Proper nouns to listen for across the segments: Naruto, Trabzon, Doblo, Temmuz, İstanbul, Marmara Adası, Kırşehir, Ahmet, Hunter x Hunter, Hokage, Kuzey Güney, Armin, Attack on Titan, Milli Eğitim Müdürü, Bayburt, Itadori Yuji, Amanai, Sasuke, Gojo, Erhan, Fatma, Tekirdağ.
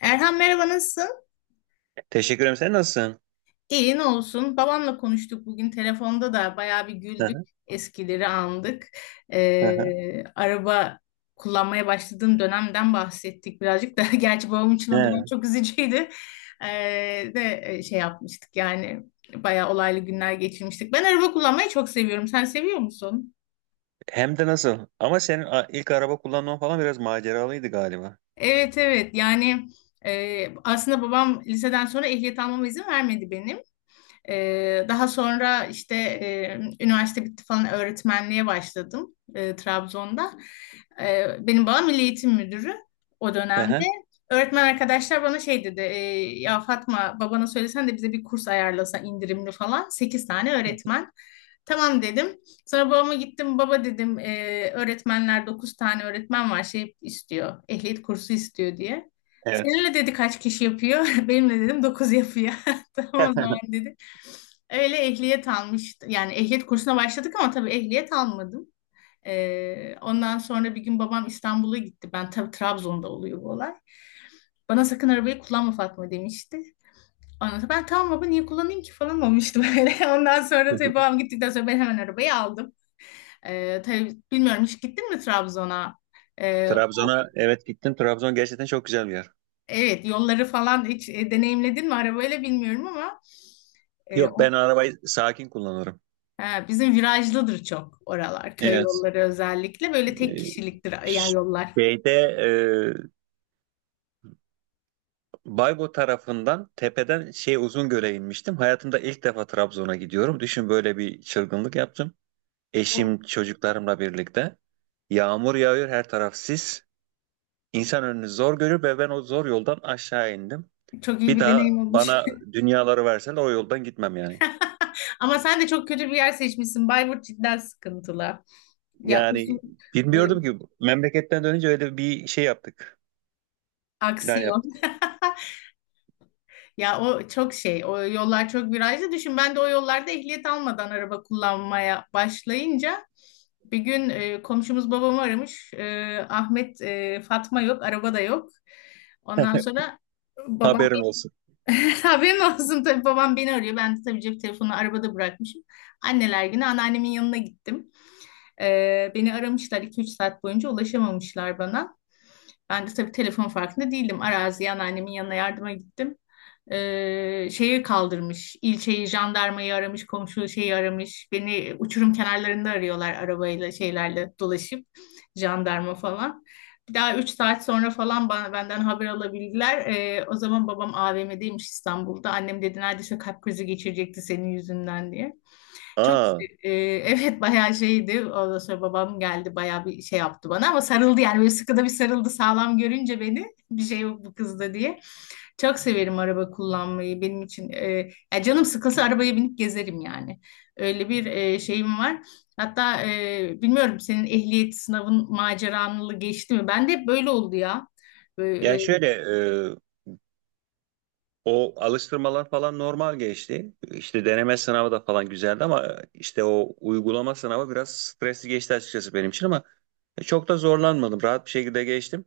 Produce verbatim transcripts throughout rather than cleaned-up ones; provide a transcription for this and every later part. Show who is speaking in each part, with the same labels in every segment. Speaker 1: Erhan merhaba, nasılsın?
Speaker 2: Teşekkür ederim. Sen nasılsın?
Speaker 1: İyi, ne olsun. Babamla konuştuk bugün telefonda da bayağı bir
Speaker 2: Hı
Speaker 1: güldük.
Speaker 2: hı,
Speaker 1: Eskileri andık.
Speaker 2: hı hı.
Speaker 1: Ee, araba kullanmaya başladığım dönemden bahsettik birazcık da. Gerçi babam için o dönem
Speaker 2: He,
Speaker 1: çok üzücüydü. Ee, de e, şey yapmıştık yani bayağı olaylı günler geçirmiştik. Ben araba kullanmayı çok seviyorum. Sen seviyor musun?
Speaker 2: hem de nasıl? Ama senin a- ilk araba kullanman falan biraz maceralıydı galiba.
Speaker 1: Evet, evet, yani e, aslında babam liseden sonra ehliyet almama izin vermedi benim. Ee, daha sonra işte e, üniversite bitti falan, öğretmenliğe başladım e, Trabzon'da. Ee, benim babam Milli Eğitim Müdürü o
Speaker 2: Hı
Speaker 1: dönemde.
Speaker 2: hı.
Speaker 1: Öğretmen arkadaşlar bana şey dedi, e, ya Fatma, babana söylesen de bize bir kurs ayarlasa indirimli falan. Sekiz tane öğretmen. Tamam dedim. Sonra babama gittim. Baba dedim, e, öğretmenler, dokuz tane öğretmen var, şey istiyor. Ehliyet kursu istiyor diye.
Speaker 2: Evet.
Speaker 1: Seninle dedi kaç kişi yapıyor? Benimle dedim dokuz yapıyor. Tamam o zaman dedi. Öyle ehliyet almıştım. Yani ehliyet kursuna başladık ama tabii ehliyet almadım. Ee, ondan sonra bir gün babam İstanbul'a gitti. Ben tabii Trabzon'da oluyor bu olay. Bana sakın arabayı kullanma Fatma demişti. Ondan sonra ben tamam baba niye kullanayım ki falan olmuştu böyle. Ondan sonra tabii babam gittikten sonra ben hemen arabayı aldım. Ee, tabii bilmiyorum, hiç gittin mi Trabzon'a? Ee,
Speaker 2: Trabzon'a evet gittim. Trabzon gerçekten çok güzel bir yer.
Speaker 1: evet, yolları falan hiç e, deneyimledin mi arabayla bilmiyorum ama e,
Speaker 2: Yok,
Speaker 1: o,
Speaker 2: ben arabayı sakin kullanırım.
Speaker 1: ha, bizim virajlıdır çok oralar. Köy
Speaker 2: Evet.
Speaker 1: yolları özellikle böyle tek
Speaker 2: Ee,
Speaker 1: kişiliktir yani
Speaker 2: ş-
Speaker 1: yollar.
Speaker 2: Şeyde e, Baybo tarafından tepeden şey Uzungöl'e inmiştim. Hayatımda ilk defa Trabzon'a gidiyorum. Düşün, böyle bir çılgınlık yaptım.
Speaker 1: O
Speaker 2: Eşim çocuklarımla birlikte. Yağmur yağıyor, her taraf sis. İnsan önünü zor görür ve ben o zor yoldan aşağı indim.
Speaker 1: çok iyi
Speaker 2: Bir
Speaker 1: bir
Speaker 2: daha
Speaker 1: deneyim olmuş.
Speaker 2: bana dünyaları verseler o yoldan gitmem yani.
Speaker 1: Ama sen de çok kötü bir yer seçmişsin. Bayburt cidden sıkıntılı. Ya uzun
Speaker 2: Yani
Speaker 1: e,
Speaker 2: bilmiyordum ki, memleketten dönünce öyle bir şey yaptık. Plan
Speaker 1: aksiyon.
Speaker 2: yaptık.
Speaker 1: Ya o çok şey. O yollar çok virajlı. Düşün, ben de o yollarda ehliyet almadan araba kullanmaya başlayınca bir gün e, komşumuz babamı aramış. E, Ahmet, e, Fatma yok, araba da yok. Ondan sonra babam
Speaker 2: Haberin olsun.
Speaker 1: haberin olsun, tabii babam beni arıyor. Ben de tabii cep telefonu arabada bırakmışım. Anneler günü anneannemin yanına gittim. Ee, beni aramışlar iki üç saat boyunca, ulaşamamışlar bana. Ben de tabii telefon farkında değildim. Araziye anneannemin yanına yardıma gittim. Ee, şeyi kaldırmış, ilçeyi, jandarmayı aramış, komşu şeyi aramış. Beni uçurum kenarlarında arıyorlar arabayla, şeylerle dolaşıp, jandarma falan. Bir daha üç saat sonra falan bana, benden haber alabildiler. Ee, o zaman babam A V M'deymiş İstanbul'da. Annem dedi neredeyse kalp krizi geçirecekti senin yüzünden diye. Çok
Speaker 2: Aa,
Speaker 1: e, evet bayağı şeydi. Ondan sonra babam geldi, bayağı bir şey yaptı bana ama sarıldı yani, böyle sıkıda bir sarıldı sağlam görünce beni bir şey yok bu kızda diye. Çok severim araba kullanmayı, benim için. E, ya canım sıkılsa arabaya binip gezerim yani. Öyle bir e, şeyim var. Hatta e, bilmiyorum, senin ehliyet sınavın maceranlı geçti mi? Ben de hep böyle oldu ya. Böyle, e,
Speaker 2: yani şöyle e, o alıştırmalar falan normal geçti. İşte deneme sınavı da falan güzeldi ama e, işte o uygulama sınavı biraz stresli geçti açıkçası benim için ama e, çok da zorlanmadım. Rahat bir şekilde geçtim.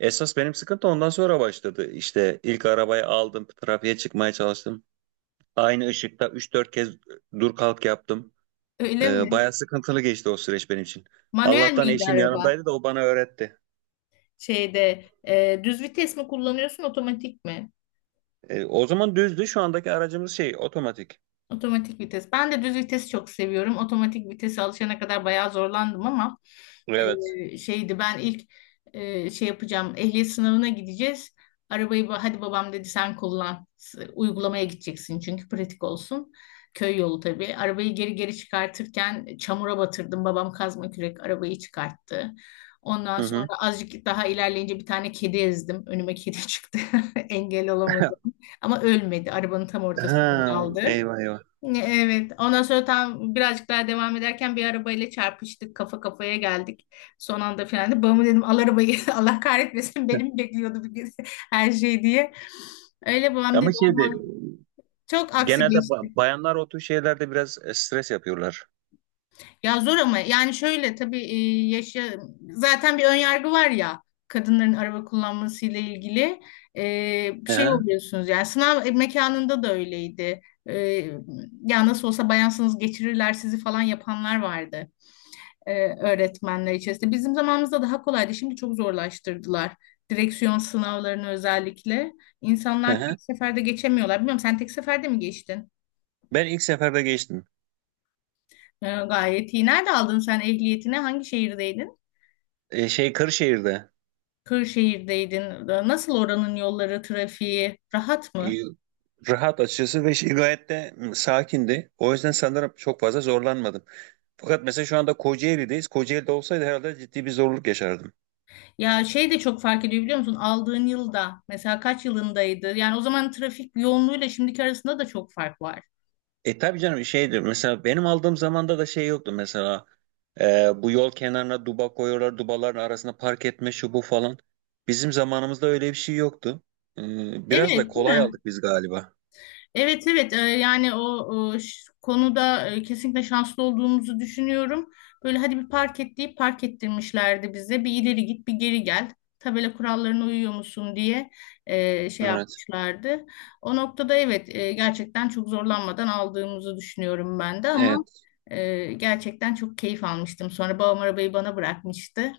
Speaker 2: Esas benim sıkıntı ondan sonra başladı. İşte ilk arabayı aldım, trafiğe çıkmaya çalıştım. Aynı ışıkta üç dört kez e, dur kalk yaptım.
Speaker 1: öyle
Speaker 2: Ee,
Speaker 1: mi?
Speaker 2: bayağı sıkıntılı geçti o süreç benim için.
Speaker 1: Manuel
Speaker 2: Allah'tan
Speaker 1: miydi
Speaker 2: eşim
Speaker 1: araba?
Speaker 2: yanımdaydı da o bana öğretti.
Speaker 1: Şeyde e, düz vites mi kullanıyorsun, otomatik mi?
Speaker 2: Ee, o zaman düzdü. Şu andaki aracımız şey otomatik.
Speaker 1: Otomatik vites. Ben de düz vitesi çok seviyorum. Otomatik vitese alışana kadar bayağı zorlandım ama
Speaker 2: Evet.
Speaker 1: e, şeydi, ben ilk e, şey yapacağım. Ehliyet sınavına gideceğiz. Arabayı ba- hadi babam dedi sen kullan. S- Uygulamaya gideceksin çünkü pratik olsun. Köy yolu tabii. Arabayı geri geri çıkartırken çamura batırdım. Babam kazma kürek arabayı çıkarttı. Ondan
Speaker 2: Hı
Speaker 1: sonra
Speaker 2: hı.
Speaker 1: azıcık daha ilerleyince bir tane kedi ezdim. Önüme kedi çıktı. Engel olamadım. Ama ölmedi. Arabanın tam
Speaker 2: Ha,
Speaker 1: ortasında kaldı.
Speaker 2: eyvah eyvah.
Speaker 1: Evet. Ondan sonra tam birazcık daha devam ederken bir arabayla çarpıştık. Kafa kafaya geldik. Son anda frenledim. Babama dedim al arabayı. Allah kahretmesin,
Speaker 2: Heh.
Speaker 1: benim bekliyordu bir gün her şey diye. Öyle babam dedi
Speaker 2: Ama şeyde
Speaker 1: olmaz. Çok aksi
Speaker 2: genelde ba-
Speaker 1: geçti.
Speaker 2: bayanlar o tür şeylerde biraz e, stres yapıyorlar.
Speaker 1: Ya zor ama yani şöyle tabii e, yaşa zaten bir ön yargı var ya kadınların araba kullanmasıyla ilgili. E, bir
Speaker 2: Hı
Speaker 1: şey
Speaker 2: hı,
Speaker 1: oluyorsunuz yani sınav mekanında da öyleydi. E, ya nasıl olsa bayansınız geçirirler sizi falan yapanlar vardı, e, öğretmenler içerisinde. Bizim zamanımızda daha kolaydı. Şimdi çok zorlaştırdılar. Direksiyon sınavlarını özellikle.
Speaker 2: hı
Speaker 1: İnsanlar
Speaker 2: hı.
Speaker 1: tek seferde geçemiyorlar. Bilmiyorum, sen tek seferde mi geçtin?
Speaker 2: Ben ilk seferde geçtim.
Speaker 1: E, gayet iyi. Nerede aldın sen ehliyetini? Hangi şehirdeydin?
Speaker 2: E, şey, Kırşehir'de,
Speaker 1: Kırşehir'deydin. E, nasıl oranın yolları, trafiği? Rahat
Speaker 2: e,
Speaker 1: mı?
Speaker 2: rahat açıkçası ve şey, gayet de m, sakindi. O yüzden sanırım çok fazla zorlanmadım. Fakat mesela şu anda Kocaeli'deyiz. Kocaeli'de olsaydı herhalde ciddi bir zorluk yaşardım.
Speaker 1: Ya şey de çok fark ediyor biliyor musun? Aldığın yılda, mesela kaç yılındaydı? Yani o zaman trafik yoğunluğuyla şimdiki arasında da çok fark var.
Speaker 2: E tabii canım, şeydir mesela benim aldığım zamanda da şey yoktu mesela, e, bu yol kenarına duba koyuyorlar, dubaların arasına park etme şu bu falan. Bizim zamanımızda öyle bir şey yoktu. E,
Speaker 1: Evet,
Speaker 2: Biraz da
Speaker 1: değil
Speaker 2: kolay
Speaker 1: mi?
Speaker 2: aldık biz galiba.
Speaker 1: Evet, evet, e, yani o, o ş- konuda e, kesinlikle şanslı olduğumuzu düşünüyorum. Böyle hadi bir park et deyip park ettirmişlerdi bize. Bir ileri git bir geri gel. Tabela kurallarına uyuyor musun diye e, şey
Speaker 2: Evet.
Speaker 1: yapmışlardı. O noktada evet, e, gerçekten çok zorlanmadan aldığımızı düşünüyorum ben de ama
Speaker 2: Evet,
Speaker 1: e, gerçekten çok keyif almıştım. Sonra babam arabayı bana bırakmıştı.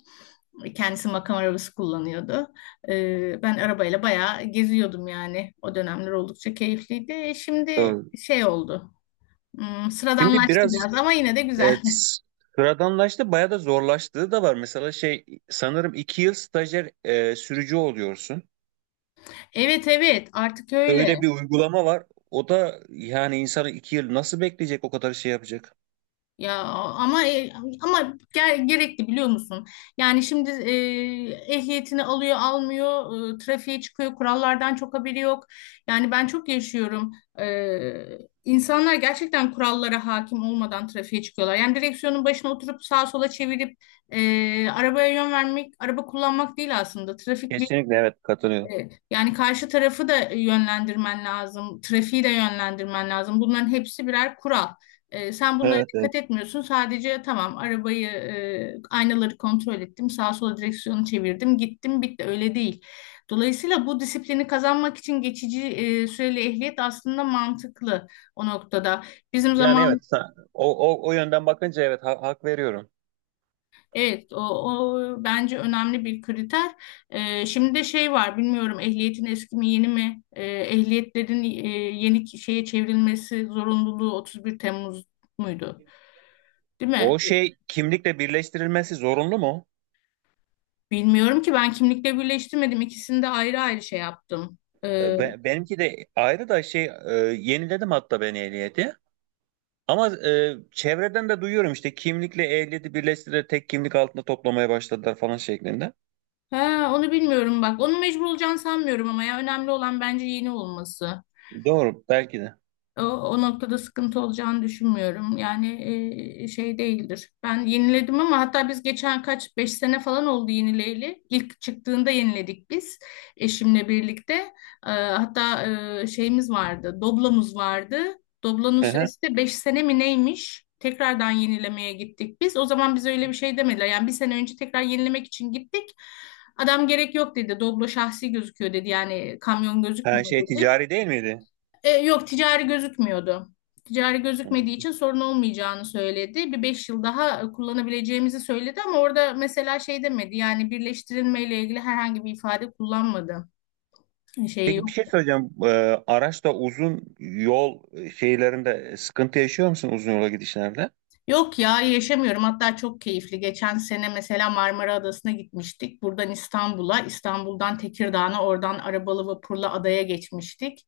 Speaker 1: Kendisi makam arabası kullanıyordu. Ee, ben arabayla bayağı geziyordum yani. O dönemler oldukça keyifliydi. Şimdi
Speaker 2: doğru.
Speaker 1: şey oldu. Hmm,
Speaker 2: Şimdi
Speaker 1: sıradanlaştı
Speaker 2: biraz
Speaker 1: biraz ama yine de güzel.
Speaker 2: evet, sıradanlaştı, bayağı da zorlaştığı da var. Mesela şey sanırım iki yıl stajyer e, sürücü oluyorsun.
Speaker 1: Evet, evet, artık öyle.
Speaker 2: Öyle bir uygulama var. O da yani insanı iki yıl nasıl bekleyecek o kadar şey yapacak?
Speaker 1: Ya ama e, ama ger- gerekli biliyor musun? Yani şimdi e, ehliyetini alıyor, almıyor, e, trafiğe çıkıyor, kurallardan çok haberi yok. Yani ben çok yaşıyorum. E, insanlar gerçekten kurallara hakim olmadan trafiğe çıkıyorlar. Yani direksiyonun başına oturup sağa sola çevirip e, arabaya yön vermek, araba kullanmak değil aslında. Trafik
Speaker 2: Kesinlikle evet, katılıyorum.
Speaker 1: e, Yani karşı tarafı da yönlendirmen lazım, trafiği de yönlendirmen lazım. Bunların hepsi birer kural. E, sen bunlara
Speaker 2: Evet,
Speaker 1: dikkat
Speaker 2: evet.
Speaker 1: etmiyorsun. Sadece tamam arabayı, e, aynaları kontrol ettim, sağa sola direksiyonu çevirdim, gittim, bitti. Öyle değil. Dolayısıyla bu disiplini kazanmak için geçici e, süreli ehliyet aslında mantıklı o noktada. Bizim
Speaker 2: Yani
Speaker 1: zaman.
Speaker 2: evet, sa- o, o, o yönden bakınca evet, ha- hak veriyorum.
Speaker 1: Evet, o, o bence önemli bir kriter. Ee, şimdi de şey var, bilmiyorum ehliyetin eski mi yeni mi? Ee, ehliyetlerin e, yeni ki- şeye çevrilmesi zorunluluğu otuz bir Temmuz muydu? Değil mi?
Speaker 2: O şey kimlikle birleştirilmesi zorunlu mu?
Speaker 1: Bilmiyorum ki ben kimlikle birleştirmedim. İkisini de ayrı ayrı şey yaptım. Ee,
Speaker 2: E, be- benimki de ayrı da şey e, yeniledim hatta ben ehliyeti. Ama e, çevreden de duyuyorum, işte kimlikle ehliyeti birleştirerek tek kimlik altında toplamaya başladılar falan şeklinde.
Speaker 1: ha, onu bilmiyorum bak. Onu mecbur olacağını sanmıyorum ama ya önemli olan bence yeni olması.
Speaker 2: Doğru, belki de.
Speaker 1: O, o noktada sıkıntı olacağını düşünmüyorum. Yani e, şey değildir. Ben yeniledim ama, hatta biz geçen kaç beş sene falan oldu yenileyli. İlk çıktığında yeniledik biz eşimle birlikte. E, hatta e, şeyimiz vardı, doblamız vardı. Doblanın
Speaker 2: Hı hı.
Speaker 1: süresi de beş sene mi neymiş? Tekrardan yenilemeye gittik biz. O zaman bize öyle bir şey demediler. Yani bir sene önce tekrar yenilemek için gittik. Adam gerek yok dedi. Doblo şahsi gözüküyor dedi. Yani kamyon
Speaker 2: Her
Speaker 1: gözükmüyor
Speaker 2: şey
Speaker 1: dedi.
Speaker 2: ticari değil miydi?
Speaker 1: E, yok, ticari gözükmüyordu. Ticari gözükmediği
Speaker 2: Hı.
Speaker 1: için sorun olmayacağını söyledi. Bir beş yıl daha e, kullanabileceğimizi söyledi ama orada mesela şey demedi. Yani birleştirilmeyle ilgili herhangi bir ifade kullanmadı. Şey
Speaker 2: Peki, bir
Speaker 1: yok.
Speaker 2: şey söyleyeceğim. E, araçta uzun yol şeylerinde sıkıntı yaşıyor musun, uzun yola gidişlerde?
Speaker 1: Yok ya, yaşamıyorum. Hatta çok keyifli. Geçen sene mesela Marmara Adası'na gitmiştik. Buradan İstanbul'a, İstanbul'dan Tekirdağ'a, oradan arabalı vapurla adaya geçmiştik.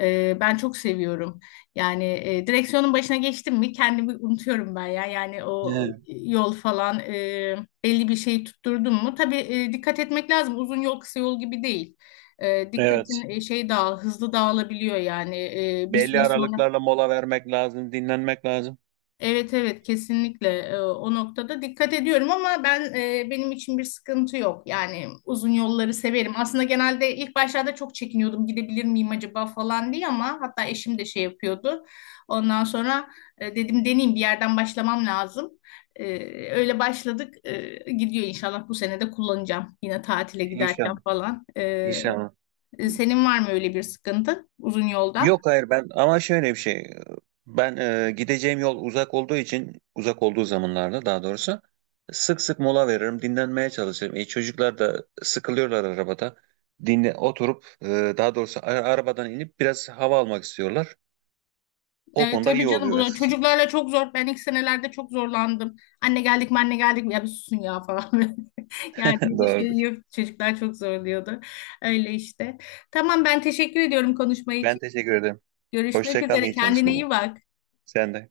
Speaker 1: Ee, ben çok seviyorum. Yani e, direksiyonun başına geçtim mi kendimi unutuyorum ben ya. Yani o
Speaker 2: He,
Speaker 1: yol falan e, belli bir şey tutturdum mu? Tabii e, dikkat etmek lazım. Uzun yol kısa yol gibi değil. E,
Speaker 2: evet.
Speaker 1: dikkatin e, şey dağıl, hızlı dağılabiliyor yani. E, bir
Speaker 2: Belli
Speaker 1: süre sonra
Speaker 2: aralıklarla mola vermek lazım, dinlenmek lazım.
Speaker 1: Evet, evet, kesinlikle. Ee, o noktada dikkat ediyorum ama ben e, benim için bir sıkıntı yok. Yani uzun yolları severim. Aslında genelde ilk başlarda çok çekiniyordum gidebilir miyim acaba falan diye ama hatta eşim de şey yapıyordu. Ondan sonra e, dedim deneyeyim, bir yerden başlamam lazım. Ee, öyle başladık. Ee, gidiyor, inşallah bu sene de kullanacağım yine tatile giderken
Speaker 2: İnşallah.
Speaker 1: falan. Ee,
Speaker 2: İnşallah.
Speaker 1: senin var mı öyle bir sıkıntı uzun yolda?
Speaker 2: Yok, hayır, ben ama şöyle bir şey. Ben e, gideceğim yol uzak olduğu için, uzak olduğu zamanlarda daha doğrusu sık sık mola veririm, dinlenmeye çalışırım. E, çocuklar da sıkılıyorlar arabada. Dinle oturup e, daha doğrusu a- arabadan inip biraz hava almak istiyorlar. O
Speaker 1: E,
Speaker 2: konuda
Speaker 1: tabii
Speaker 2: iyi
Speaker 1: canım
Speaker 2: oluyor
Speaker 1: bu
Speaker 2: açıkçası.
Speaker 1: çocuklarla çok zor. Ben ilk senelerde çok zorlandım. Anne geldik mi, anne geldik mi, ya bir susun ya falan. Yani bir
Speaker 2: Doğru.
Speaker 1: şey yok. Çocuklar çok zorluyordu. Öyle işte. Tamam, ben teşekkür ediyorum konuşma
Speaker 2: Ben
Speaker 1: için.
Speaker 2: teşekkür ederim.
Speaker 1: Görüşmek
Speaker 2: Hoşça kal,
Speaker 1: üzere.
Speaker 2: iyi
Speaker 1: Kendine
Speaker 2: çalışmalar.
Speaker 1: iyi bak.
Speaker 2: Sen de.